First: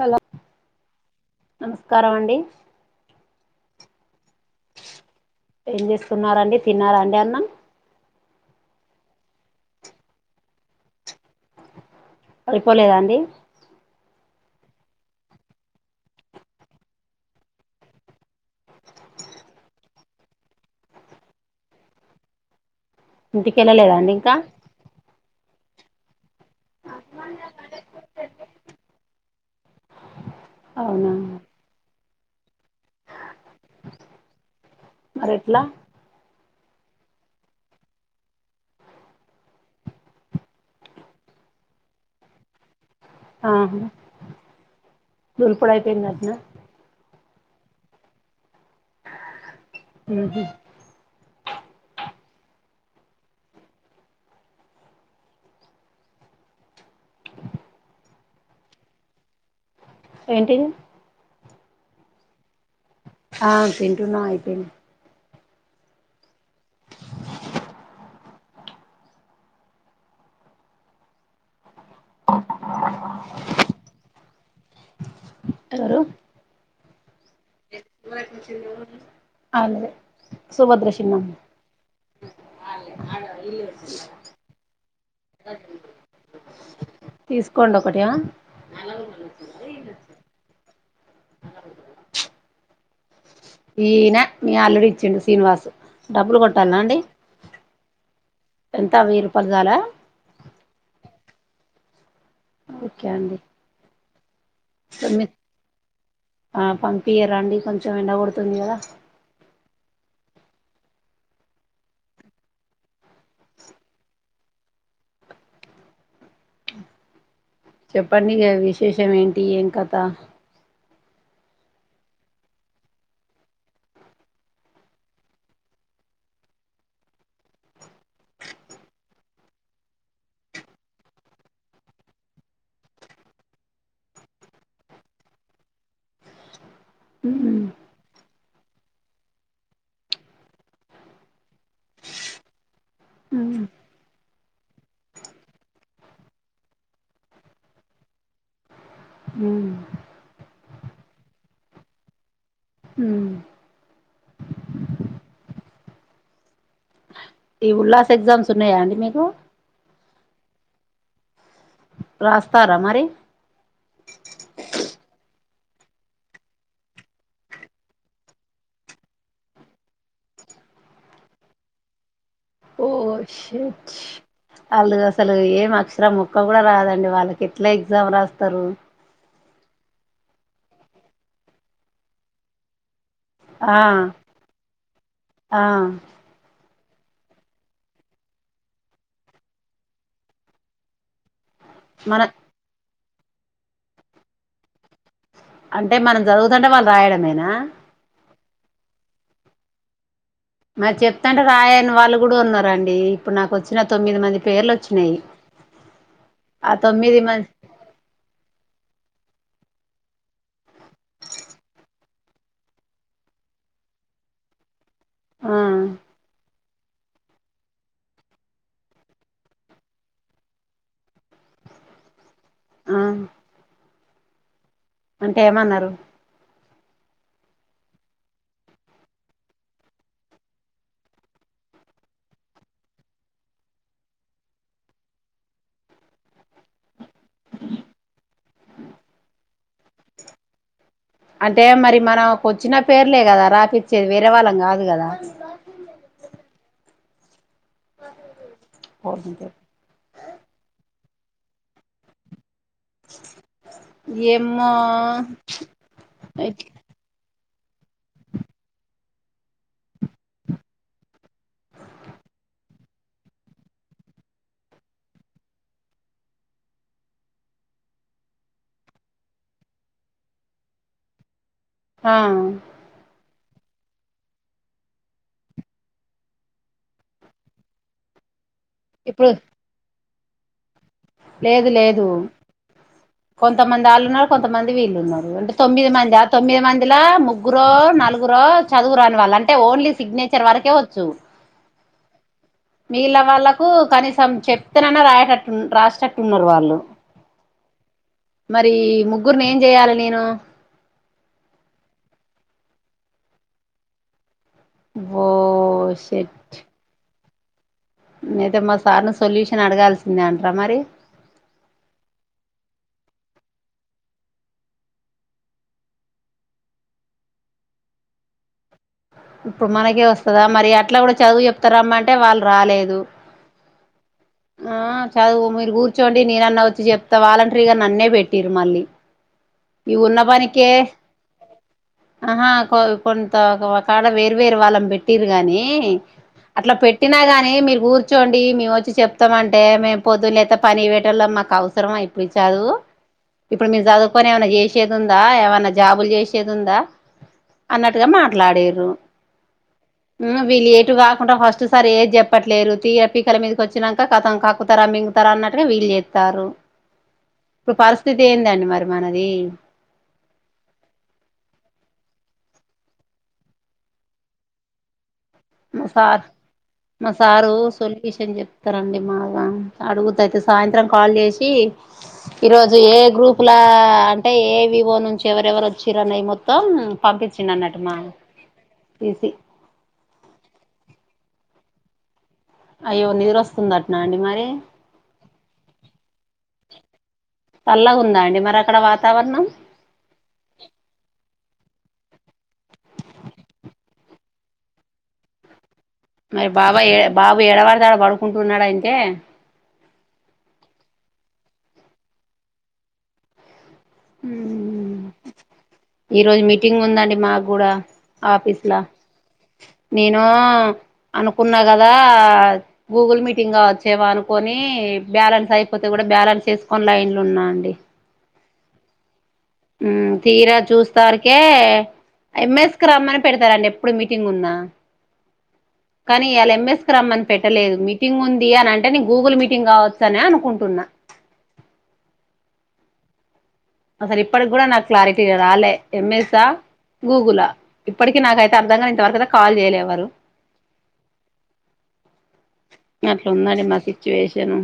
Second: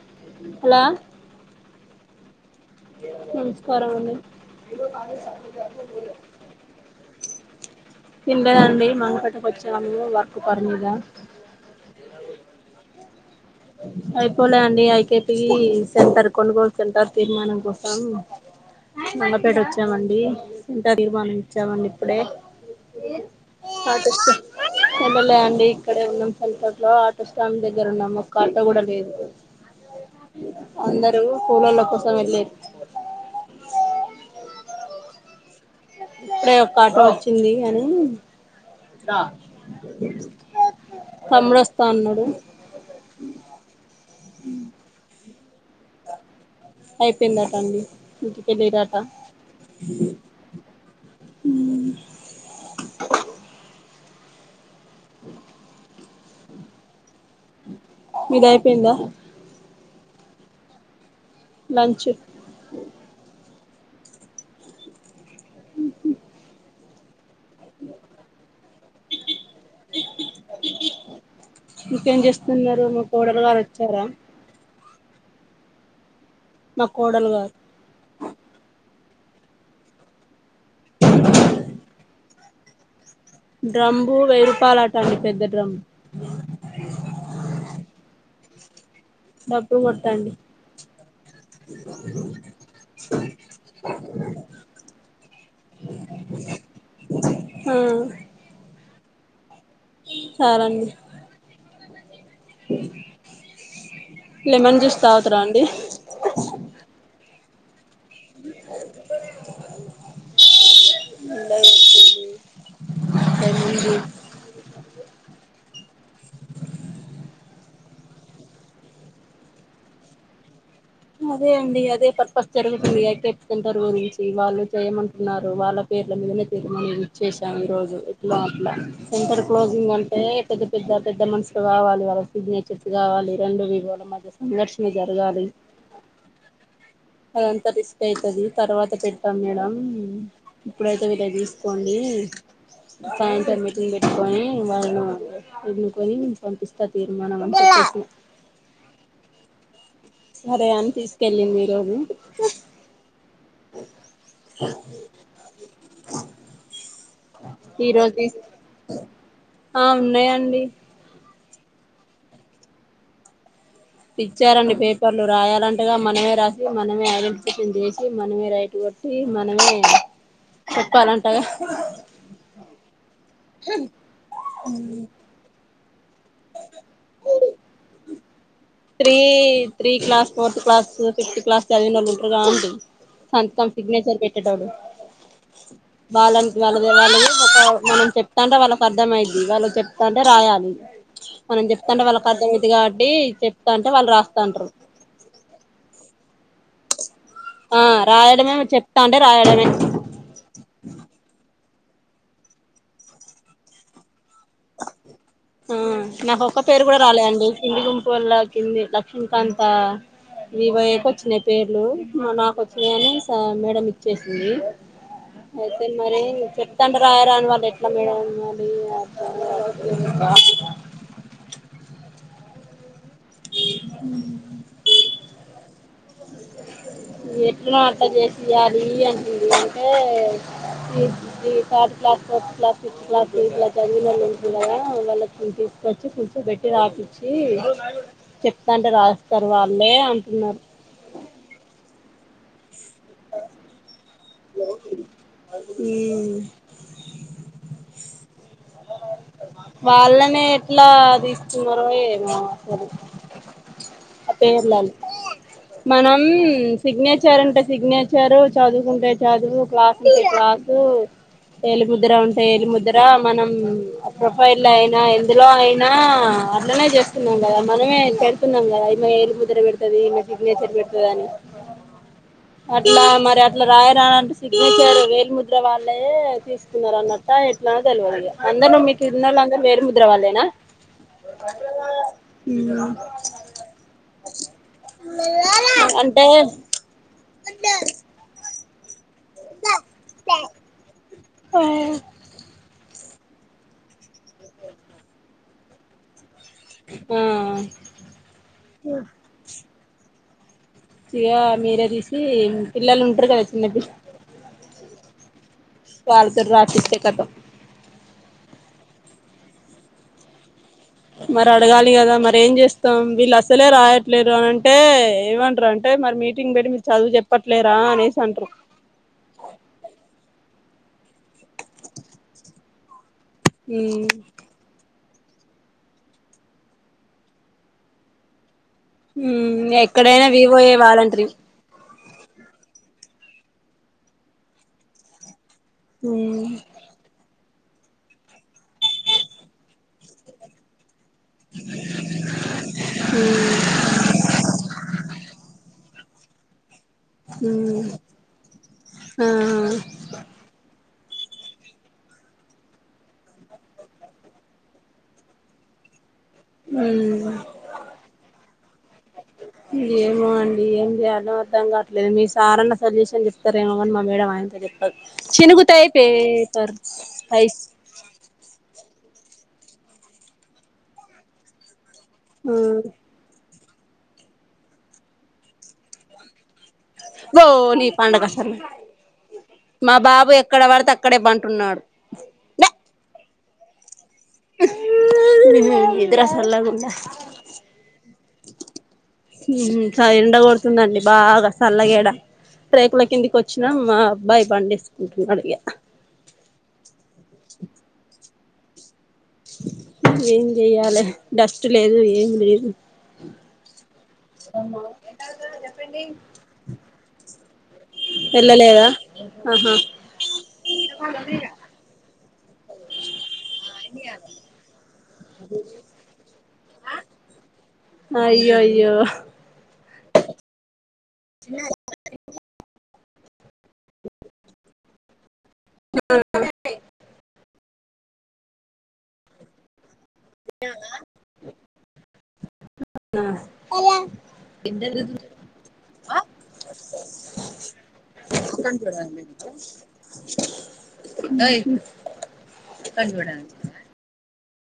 Hello hello నమస్కారం అండి నమస్కారం అండి ఏం చేస్తున్నారండి తిన్నారాండి అన్నం తిన్లేదండి మంగకోట కొంచం వచ్చాము వర్కు పని మీద అయిపోలేదా అండి అయిపోలే అండి అయిపోతది సెంటర్ కొనుగోలు సెంటర్ తీర్మానం కోసం మంగపేట వచ్చామండి ఇంకా తీర్మానం ఇచ్చామండి ఇప్పుడే ఇంటికెళ్ళలేదండి ఇంకా [unintelligible] ఇక్కడే ఉన్నాం సెంటర్ లో ఆటో స్టాండ్ దగ్గర ఉన్నాం కూలర్ లేదు అవునా అందరూ పూలల కోసం వెళ్ళిరు మరి ఎట్లా ఇప్పుడే ఒక ఆటో వచ్చింది అని తమ్ముడు వస్తా అన్నాడు ఆహ దూల్పుడయిపోయింధాట్న అయిపోయిందట అండి ఇంటిక [unintelligible] ఉహు ఉమ్ మీది అయిపోయిందా ఏంటిది లంచ్ ఆ తింటున్నా అయిపోయింది [unintelligible] [unintelligible] కోడలు వారు వచ్చారా ఎవరు మా కోడలు గారు [unintelligible] డ్రమ్ బు వెయ్యి రూపాయలాట అండి పెద్ద డ్రమ్ తీసుకోండి ఒకటి ఆహా డబులు కోటండి నిన్నా మీ అల్లుడు ఇచ్చిండు శ్రీనివాస్ డబ్బులు కొట్టాల అండి మ్ త వెయ్యి రూపాలు చాల చల్ అండి ఓకే అండి లెమన్ జ్యూస్ తొమ్మిది తాగుతరా అండి ఆ పంపియరాండి ఎండ కొడుతుంది కదా ఎండ కొడుతుంది తెలీదు చెప్పండి ఈగా విశేషం ఏంటి ఏం కత అదే అండి అదే పర్పస్ జరుగుతుంది కెట్ సెంటర్ గురించి వాళ్ళు చేయమంటున్నారు వాళ్ళ పే వచ్చేసాం ఈరోజు ఏట్లో అట్లా సెంటర్ క్లోజింగ్ అంటే పెద్ద పెద్ద పెద్ద మనుసులు కావాలి వాళ్ళ సిగ్నేచర్స్ కావాలి రెండు విధాలా మధ్య సంగర్షణ జరగాలి అదంతా రిస్క్ ఐతది తర్వాత పెట్టాం మేడం ఇప్పుడైతే వీళ్ళవి తీసుకోండి సాయంత్రం మీటింగ్ పెట్టుకొని వాళ్ళు ఎన్నకొని పంపిస్తా తీర్మానం అంటే ఆ మ్మ్ సరే అని తీసుకెళంది ఈరోజు ఈ ఉల్లాస ఈరోజు తీ ఎగ్జామ్స్ ఉన్నాయా అండి మీకు ఆ ఉన్నాయి అండి రాస్తారా మరి ఇచ్చా అండి పే పేపర్ లో రాయాలంటగా మనమే రాసి మనమే ఐడెంటిఫికేషన్ చేసి మనమే రైట్ కొట్టి మనమే చెప్పాలి అంట కదా ఓ చెట్స్ ఆలు అసలు ఏం అక్షరామ్ ముక్ క్క కూడా రాదు అండి వాళ్ళకి ఎట్లా ఎగ్జామ్ రాస్త three three class fourth class fifth class చదివినోలు ఉంటరుగా అంటి సంతకం ఆ సిగ్నేచర్ పెట్టేటోలు ఆ వాళ్ళని వాళ్ళ వాళ్ళ ఇ ఒక మనం చెప్తాంటే వాళ్ళకి అర్థం అయిద్ది వాళ్ళు చెప్తాంటే రాయాలి మనం చెప్తాంటే మన వాళ్ళకి అర్థంఅయితది కాబట్టి చెప్తా అంటే వాళ్ళు రాస్తాంటారు అంటే మనం చదువుతుంటే వాళ్ళు రాయడమే ఆ రాయడమే చెప్తాంటే రాయడమే మరి చెప్తంటే రాయని వాళ్ళు కూడా ఉన్నారు అండి ఇప్పుడు నాకు వచ్చిన తొమ్మిది మంది పేర్లు వచ్చినాయి హ నాకు ఒక్క ఆ పేరు కూడా తొమ్మిది రాలెండి మంది కింది గుంపు వల్ల కింది లక్ష్మీకాంతా వి వయకు వచ్చినయి పేర్లు నాకు ఒచ్చినాయి అనీ మేడం ఇచ్చేసింది ఆ ఐతే మరి చుప్ తండరాయారని వాళ్ళు ఎట్లా మేడం అర్ధం కావట్లేడు అ మ్మ్ అంటే ఎం అన్నారు ఎటనో అట్లా చేస్తే అది అంటింది అంతే ఈ third class fourth class five class ఎట్లా చదివినానోలు ఉంటారు కదా వాళ్లకు వచ్చి కూర్చోబెట్టి రాపిచ్చి చెప్తాంటే రాస్తారు వాళ్ళే అంటున్నారు అంటే మరీ మనం వచ్చిన పేర్లే కదా రాపిచ్చేది వేరే వాళ్ళం కాదు కదా ఉమ్ అమ్మ వాళ్ళనే ఎట్లా తీస్తున్నారో ఏమో ఆ ఏమో పేర్లాలి మనం సిగ్నేచర్ వచ్చారంటే సిగ్నేచర్ చదువుకుంటే చదువు క్లాసు ఉంటే క్లాసు ఏలిముద్ర అంటే ఏలిముద్ర మనం ప్రొఫైల్ అయినా ఎందులో అయినా అట్లనే జేస్తున్నం గదా మనమే పెడుతున్నం గదా ఏలిముద్ర వెడ్తది నా సిగ్నేచర్ వెడ్తదని ఆ అట్లా మరి అట్లా రాయరా అంటే సిగ్నేచర్ వేలు ముద్ర వాళ్ళే తీస్కున్నారన్నట్టా ఎట్లా తెలువదిగా అందలో మీకు ఇప్పుడు ఉన్నోళ్లందరూ వేలుముద్ర వాళ్ళేనా లేదు లేదు కొంతమంద్ మందాళ్ళు ఉన్నారు కొంతమంది వీళ్ళు ఉన్నారు అంటే తొమ్మిది మందా అంటే ఆ తొమ్మిది మందిలా ముగ్గురో నలుగురో చదువురాని వాళ్ళు అంటే ఓన్లీ సిగ్నేచర్ వరకే ఒచ్చు మిగిల్నా వాళ్ళలకు కనీసం చెప్తేనన్నా రాయేటట్టు రాసేటట్టు టున్నారు వాళ్ళు ఆ మరీ ముగ్గుర్ని ఏం జేయాలి నేను ఇగా మీరే దీసి పిల్లలు ఉంటరు గదా చిన్నపిల్ ఓ వాళ్లతోన్ రాపిత్తే కతం అయితే మా సార్ని సొల్యూషన్ అడగాల్సిందే అంట్రా మరి మరడగాలి గదా మరి ఏం జేస్తాం వీళ్ళసలే రాయట్లేరని అంటే ఏమంటారు అంటే మరి మీటింగ్ బెట్టి మీరు చదువు జెప్పట్లేరా అనేసి అంటరు ఇప్పుడు మనకే వొస్తదా మరి అట్లా గూడా చదువు జెప్తారమ్మంటే వాళ్ళు రాలేదు ఉమ్ ఆ చదువు మీరు కూర్చోండి నేనన్న వొచ్చి జెప్తా వాలంటరీగా నన్నే బెట్టిర్రు మళ్ళీ మ్మ్ ఈ ఉన్న ఎక్కడైనా పనికే వివోయే వాలంటరి ఆహా కొంత కాడ వేర్ వేరు వాళ్ళం బెట్టిరు గాని నీ ఉమ్ అట్లా పెట్టినా గాని మీరు గూర్చోండి మేవొచ్చి చెప్ ప్తామంటే మేం పొద్దున్ లేత్తే పనికి వెట్ టొల్లం మాకవసరమా ఇప్పుడు ఈ చదువు ఇప్పుడు మేం జదువ్కొని ఏమన్న జేసేదుందా ఏమన్నా జా జాబులు జేశేదుందా ఉమ్ అన్నట్టుగా మాట్లాడిర్రు ఆ ఉ వీలేటుగాక్ కుంట ఫస్ట్ సారీ ఏది జెప్పట్లేరు తీర పీకల మీదకొచ్చినంకా కతం కాక్కుతార మింగుతర అన్నటుగా వీల్ జేత్ తారు ఉమ్ ఇప్పుడు పరిస్థితి ఏందండి మరి మనది ఏమో అండి ఏం చేయాల్నో అర్ధం కాట్లేదు మీస్ సారన్న సొల్యూషన్ జెప్తారేమో గాని మా మేడం అయింత జెప్పద్ మా సార్ మా సారు పైస్ సొల్యూషన్ జెప్తరండి మా అడుగుతయితె సాయంత్రం కాల్ జేశి ఈరోజు ఉమ్ ఏ గ్రూప్ కులా అంటే ఏ వివో నుంచి ఎవరెవరు వచ్చిర్రనే మొత్తం ఓ పంపించిండు అన్నట్టు నీ మా పండగ సర్లే తీసి మా బాబే ఎక్కడ వడితే అక్కడే బంటున్నాడు అయ్యో నిదురొస్తుందట్నా అండి మరే నిద్ర సల్లగుండా చల్లగా ఉందా అండి మరి అక్కడ వాతావరణం ఉహు చాలా ఎండగొడుతుందండి బాగా సల్లగేడ రేకుల కిందికొచ్చినం మా అబ్బాయి బండేస్కుంటున్నాడు ఇగ మరి బాబాయ్ ఎ బాబు ఏడవడ్తె పడుకుంటున్నాడు అంటే ఏం జేయాలి డస్ట్ లేదు ఏం లేదు ఈ రోజు మీటింగ్ ఉందండి మాకు గూడా ఆఫీస్లా వెళ్ళలేదా ఆహా నేను అనుకున్నా గదా గూగుల్ మీట్ టింగా వచ్చేవా అనుకొని బ్యాలెన్స్ అయిపోతే గూడా బ్యాలెన్స్ ఎస్కొని లైన్లు ఉన్నా అండి అ యో యో హా ఉమ్ తీరా చూస్తారుకే ఎంఎస్ స్కి రమ్మని పెడతారండి ఎప్పుడు మీటింగ్ ఉన్నా కానీ ఇయాల ఎంఎస్ కి రమ్మన్ పెట్టలేదు మీటింగ్ ఉంది అని అంటే నేను గూగుల్ మీటింగ్ కావచ్చని అనుకుంటున్నా అవునా అసల్ ఇప్పడికి గూడా నాక్ క్లారిటీగ రాలే ఎం ఎస్ స గూగులా ఇప్పటికీ నాకైతే అర్ధంగా ఇంతవరకు అయితే కాల్ చేయలేవ్వరు ఓయ్ అట్లున్నది మా సిచ్యువేషన్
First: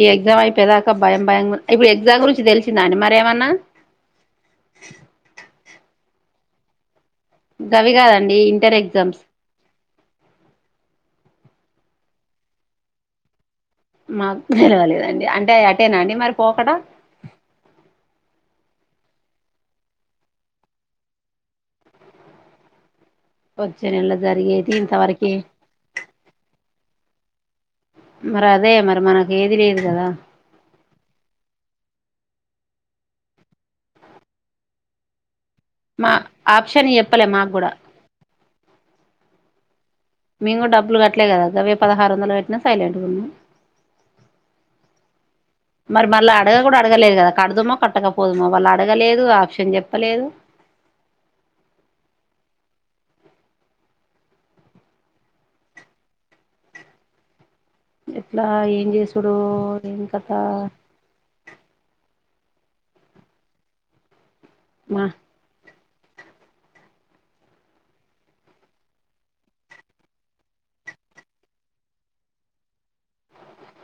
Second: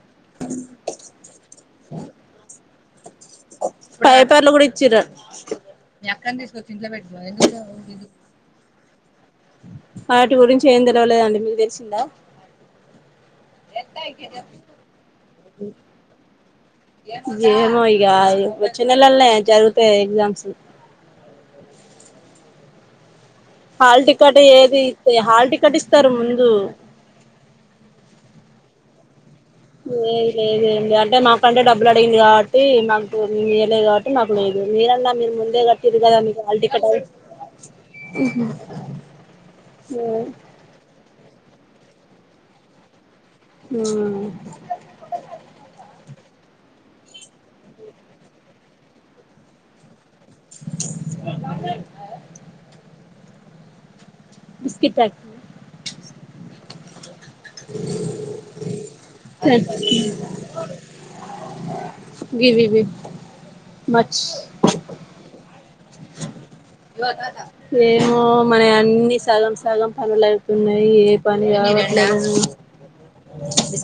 ఈ ఎగ్జామ్ అయిపోయేదాకా భయం భయం ఇప్పుడు ఎగ్జామ్ గురించి తెలిసిందానే మరీ ఏమన్నా పైపర్లు గూడా ఇచ్చర గవి గాదండి ఇంటర్ ఎగ్జామ్స్ వాటి గురించి ఏం తెలవలేదండి మీకు దేలిసిందా మాకు తెలవాలేదండి అంటే అటేనా అండి మరి పోకడా ఏ ఏమో ఇగా వచ్చే నెలలనే జరుగుతాయ్ ఎగ్జామ్స్ వచ్చే హాల్ నెలలో టికెట్ జరిగేది ఏది ఇస్తే ఇంతవరకి హాల్ టికెట్ ఇస్తరు ముందు మరి అదే మరి మన లేదు లేదు ఏంలేదు అంటే మాకంటే డబ్బులు అడిగింది గా టి మాకు ఇయ్యాలేదు కాబట్టి మాకు లేదు మీ రన్నా మీరు ము ఎందరు కట్టిలు మా కదా మీరు హాల్ టికెట్ ఆప్షన్ అవు చెప్పలే మాకు కూడా ఉహు మేము డబ్బులు కట్టలే గదా అ పదహారు వందలు కట్టినాం సైలెంట్గ ఉన్నం ఉమ్ మరి మళ్ళ అడగ కూడా అడగలేదు గదా కడుదుమో కట్టకపోదుమో వాళ్ళు అడగలేదు ఆప్షన్ చెప్పలేదు బిస్కిట్ ప్యాకెట్ ఎట్లా ఏం చేసూడు ఏం కథా గిరివి మచ్ మా ఏమో మనై అన్నీ సగం సగం పనులు అయితున్నాయి ఏ పని గ [unintelligible]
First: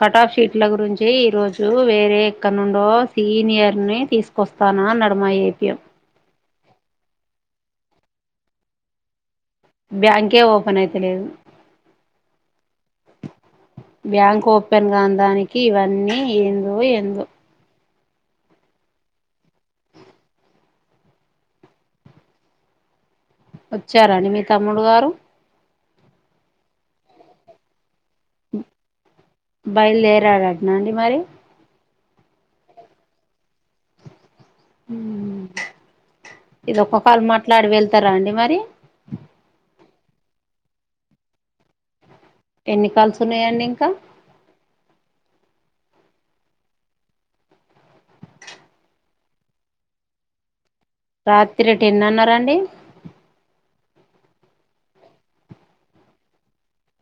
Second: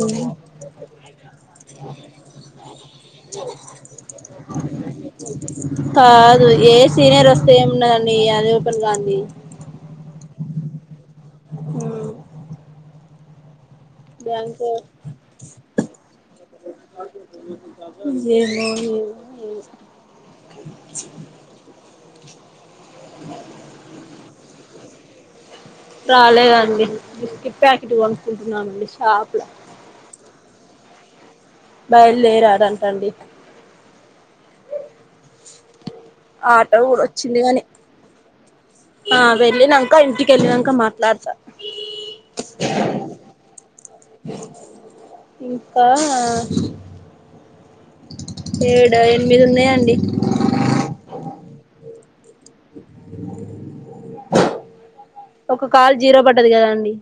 కట్ ఆఫ్ షీట్ల గురించి ఈ రోజు వేరే ఎక్కడ నుండో సీనియర్నె తీసుకొస్తాను అన్నాడు మా ఏపీఎం కాదు ఏ సీనియర్ వస్తే ఏమున్నదాండి అది ఓపెన్ గాంది బ్యాంకే ఓపెన్ అయితలేదు బ్యాంక్ బ్యాంకు ఓపెన్ గాన్ దానికి ఇవన్నీ ఎందో ఎందో ఏందో ఏవో వచ్చారండి మీ తమ్ముడు వారు రాలేదండి ఇ కొనుక్కుంటున్నామండి షాపుల బయలుదేరాడటనా అండి మరి? బయలుదేరాడంటండి ఆటో ఇది ఒక్క కూడా కాల్ వచ్చింది కాని మాట్లాడి వెళ్తారా అండి మరి ఆ వెళ్ళినంక ఇంటిక వెళ్ళినాక మాట్లాడుతా ఎన్ని కాల్స్ ఉన్నాయండి ఇంకా ఇంకా ఏడ ఏడ ఎనిమిది ఉన్నాయండి రాత్రి టెన్ అన్నారాండి ఒక కాల్ జీరో పడ్డది గదా అండి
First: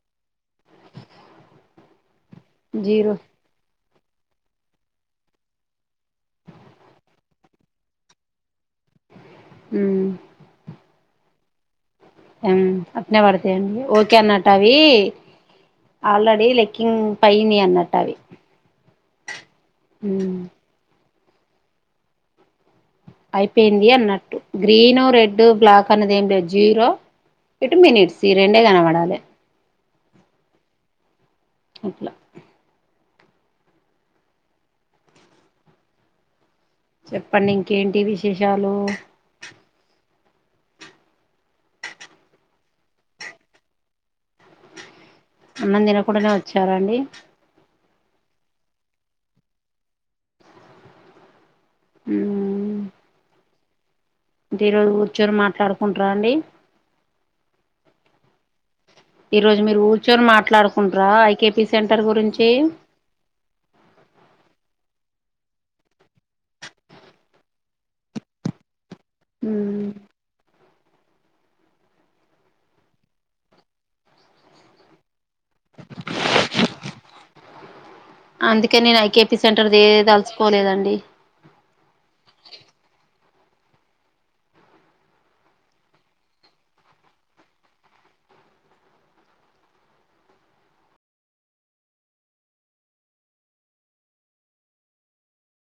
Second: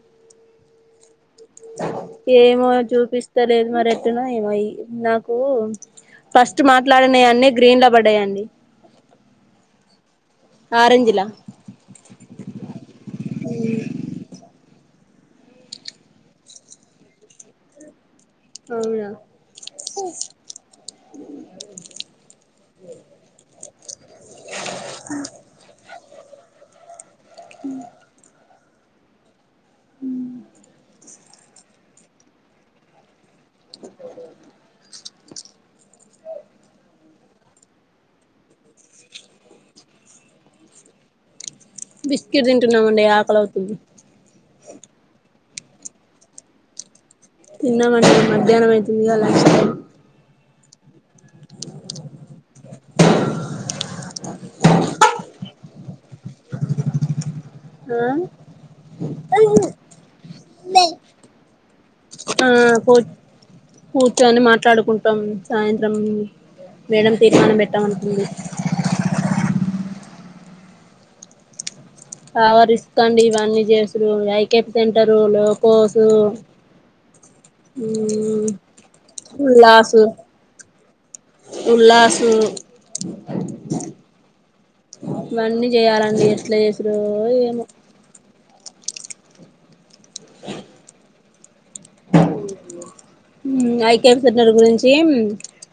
ఏమో జీరో చూపిస్తలేదు మరి ఎ ఎట్లనో ఏమో అయి నాకు ఫస్ట్ మాట్లాడినయ్ అన్నీ గ్రీన్ లో బడ్డాయండి మ్ ఆరేంజ్ లా ఉమ్ అట్లనే పడతేయండి ఓకే అన్నాట్ట అవి ఆల్రెడీ లెక్కింగ్ పైనే అన్నట్టు అవి అవునా ఉమ్ [unintelligible] అయిపోయింది అన్నట్టు గ్రీను రెడ్ బ్లాక్ అన్నది ఎం లేదు జీరో ఇటు మినిట్స్ ఈ రెండే కనవడాలె ఉ అట్లా చెప్పండి ఇంకేంటి విశేషాలు బిస్కెట్ తింటున్నామండి ఆకలవుతుంది అన్నం తిన కుండనే వచ్చారా అండి తిన్నమండి మధ్యాహ్నం అవుతుందిగా లంచ్ టైం ఉమ్ అంటే ఈరోజు కూర్చొని మాట్లాడుకుంటార అండి ఆ ఈరోజు మీరు కూర్చొని మాట్లాడుకుంటార ఐకేపీ సెంటర్ ఆ గురించి కూ కూర్చొని మాట్లాడుకుంటాం సాయంత్రం మేడం తీర్మానం పెట్టామంటుంది ఉమ్ పవర్ ఇసుకోండి ఇవన్నీ చేసుడు ఐకెప్ సెంటరు లోకోసు మ్మ్ అందుకే నేను ఐకేపీ సెంటర్ది ఏ ఉల్లాసు తలుసుకోలేదండి ఉల్లాసు ఇవన్నీ చేయాలండి ఎట్లా చేసుడో ఏమో మ్ ఐక్యసనర్ గురించి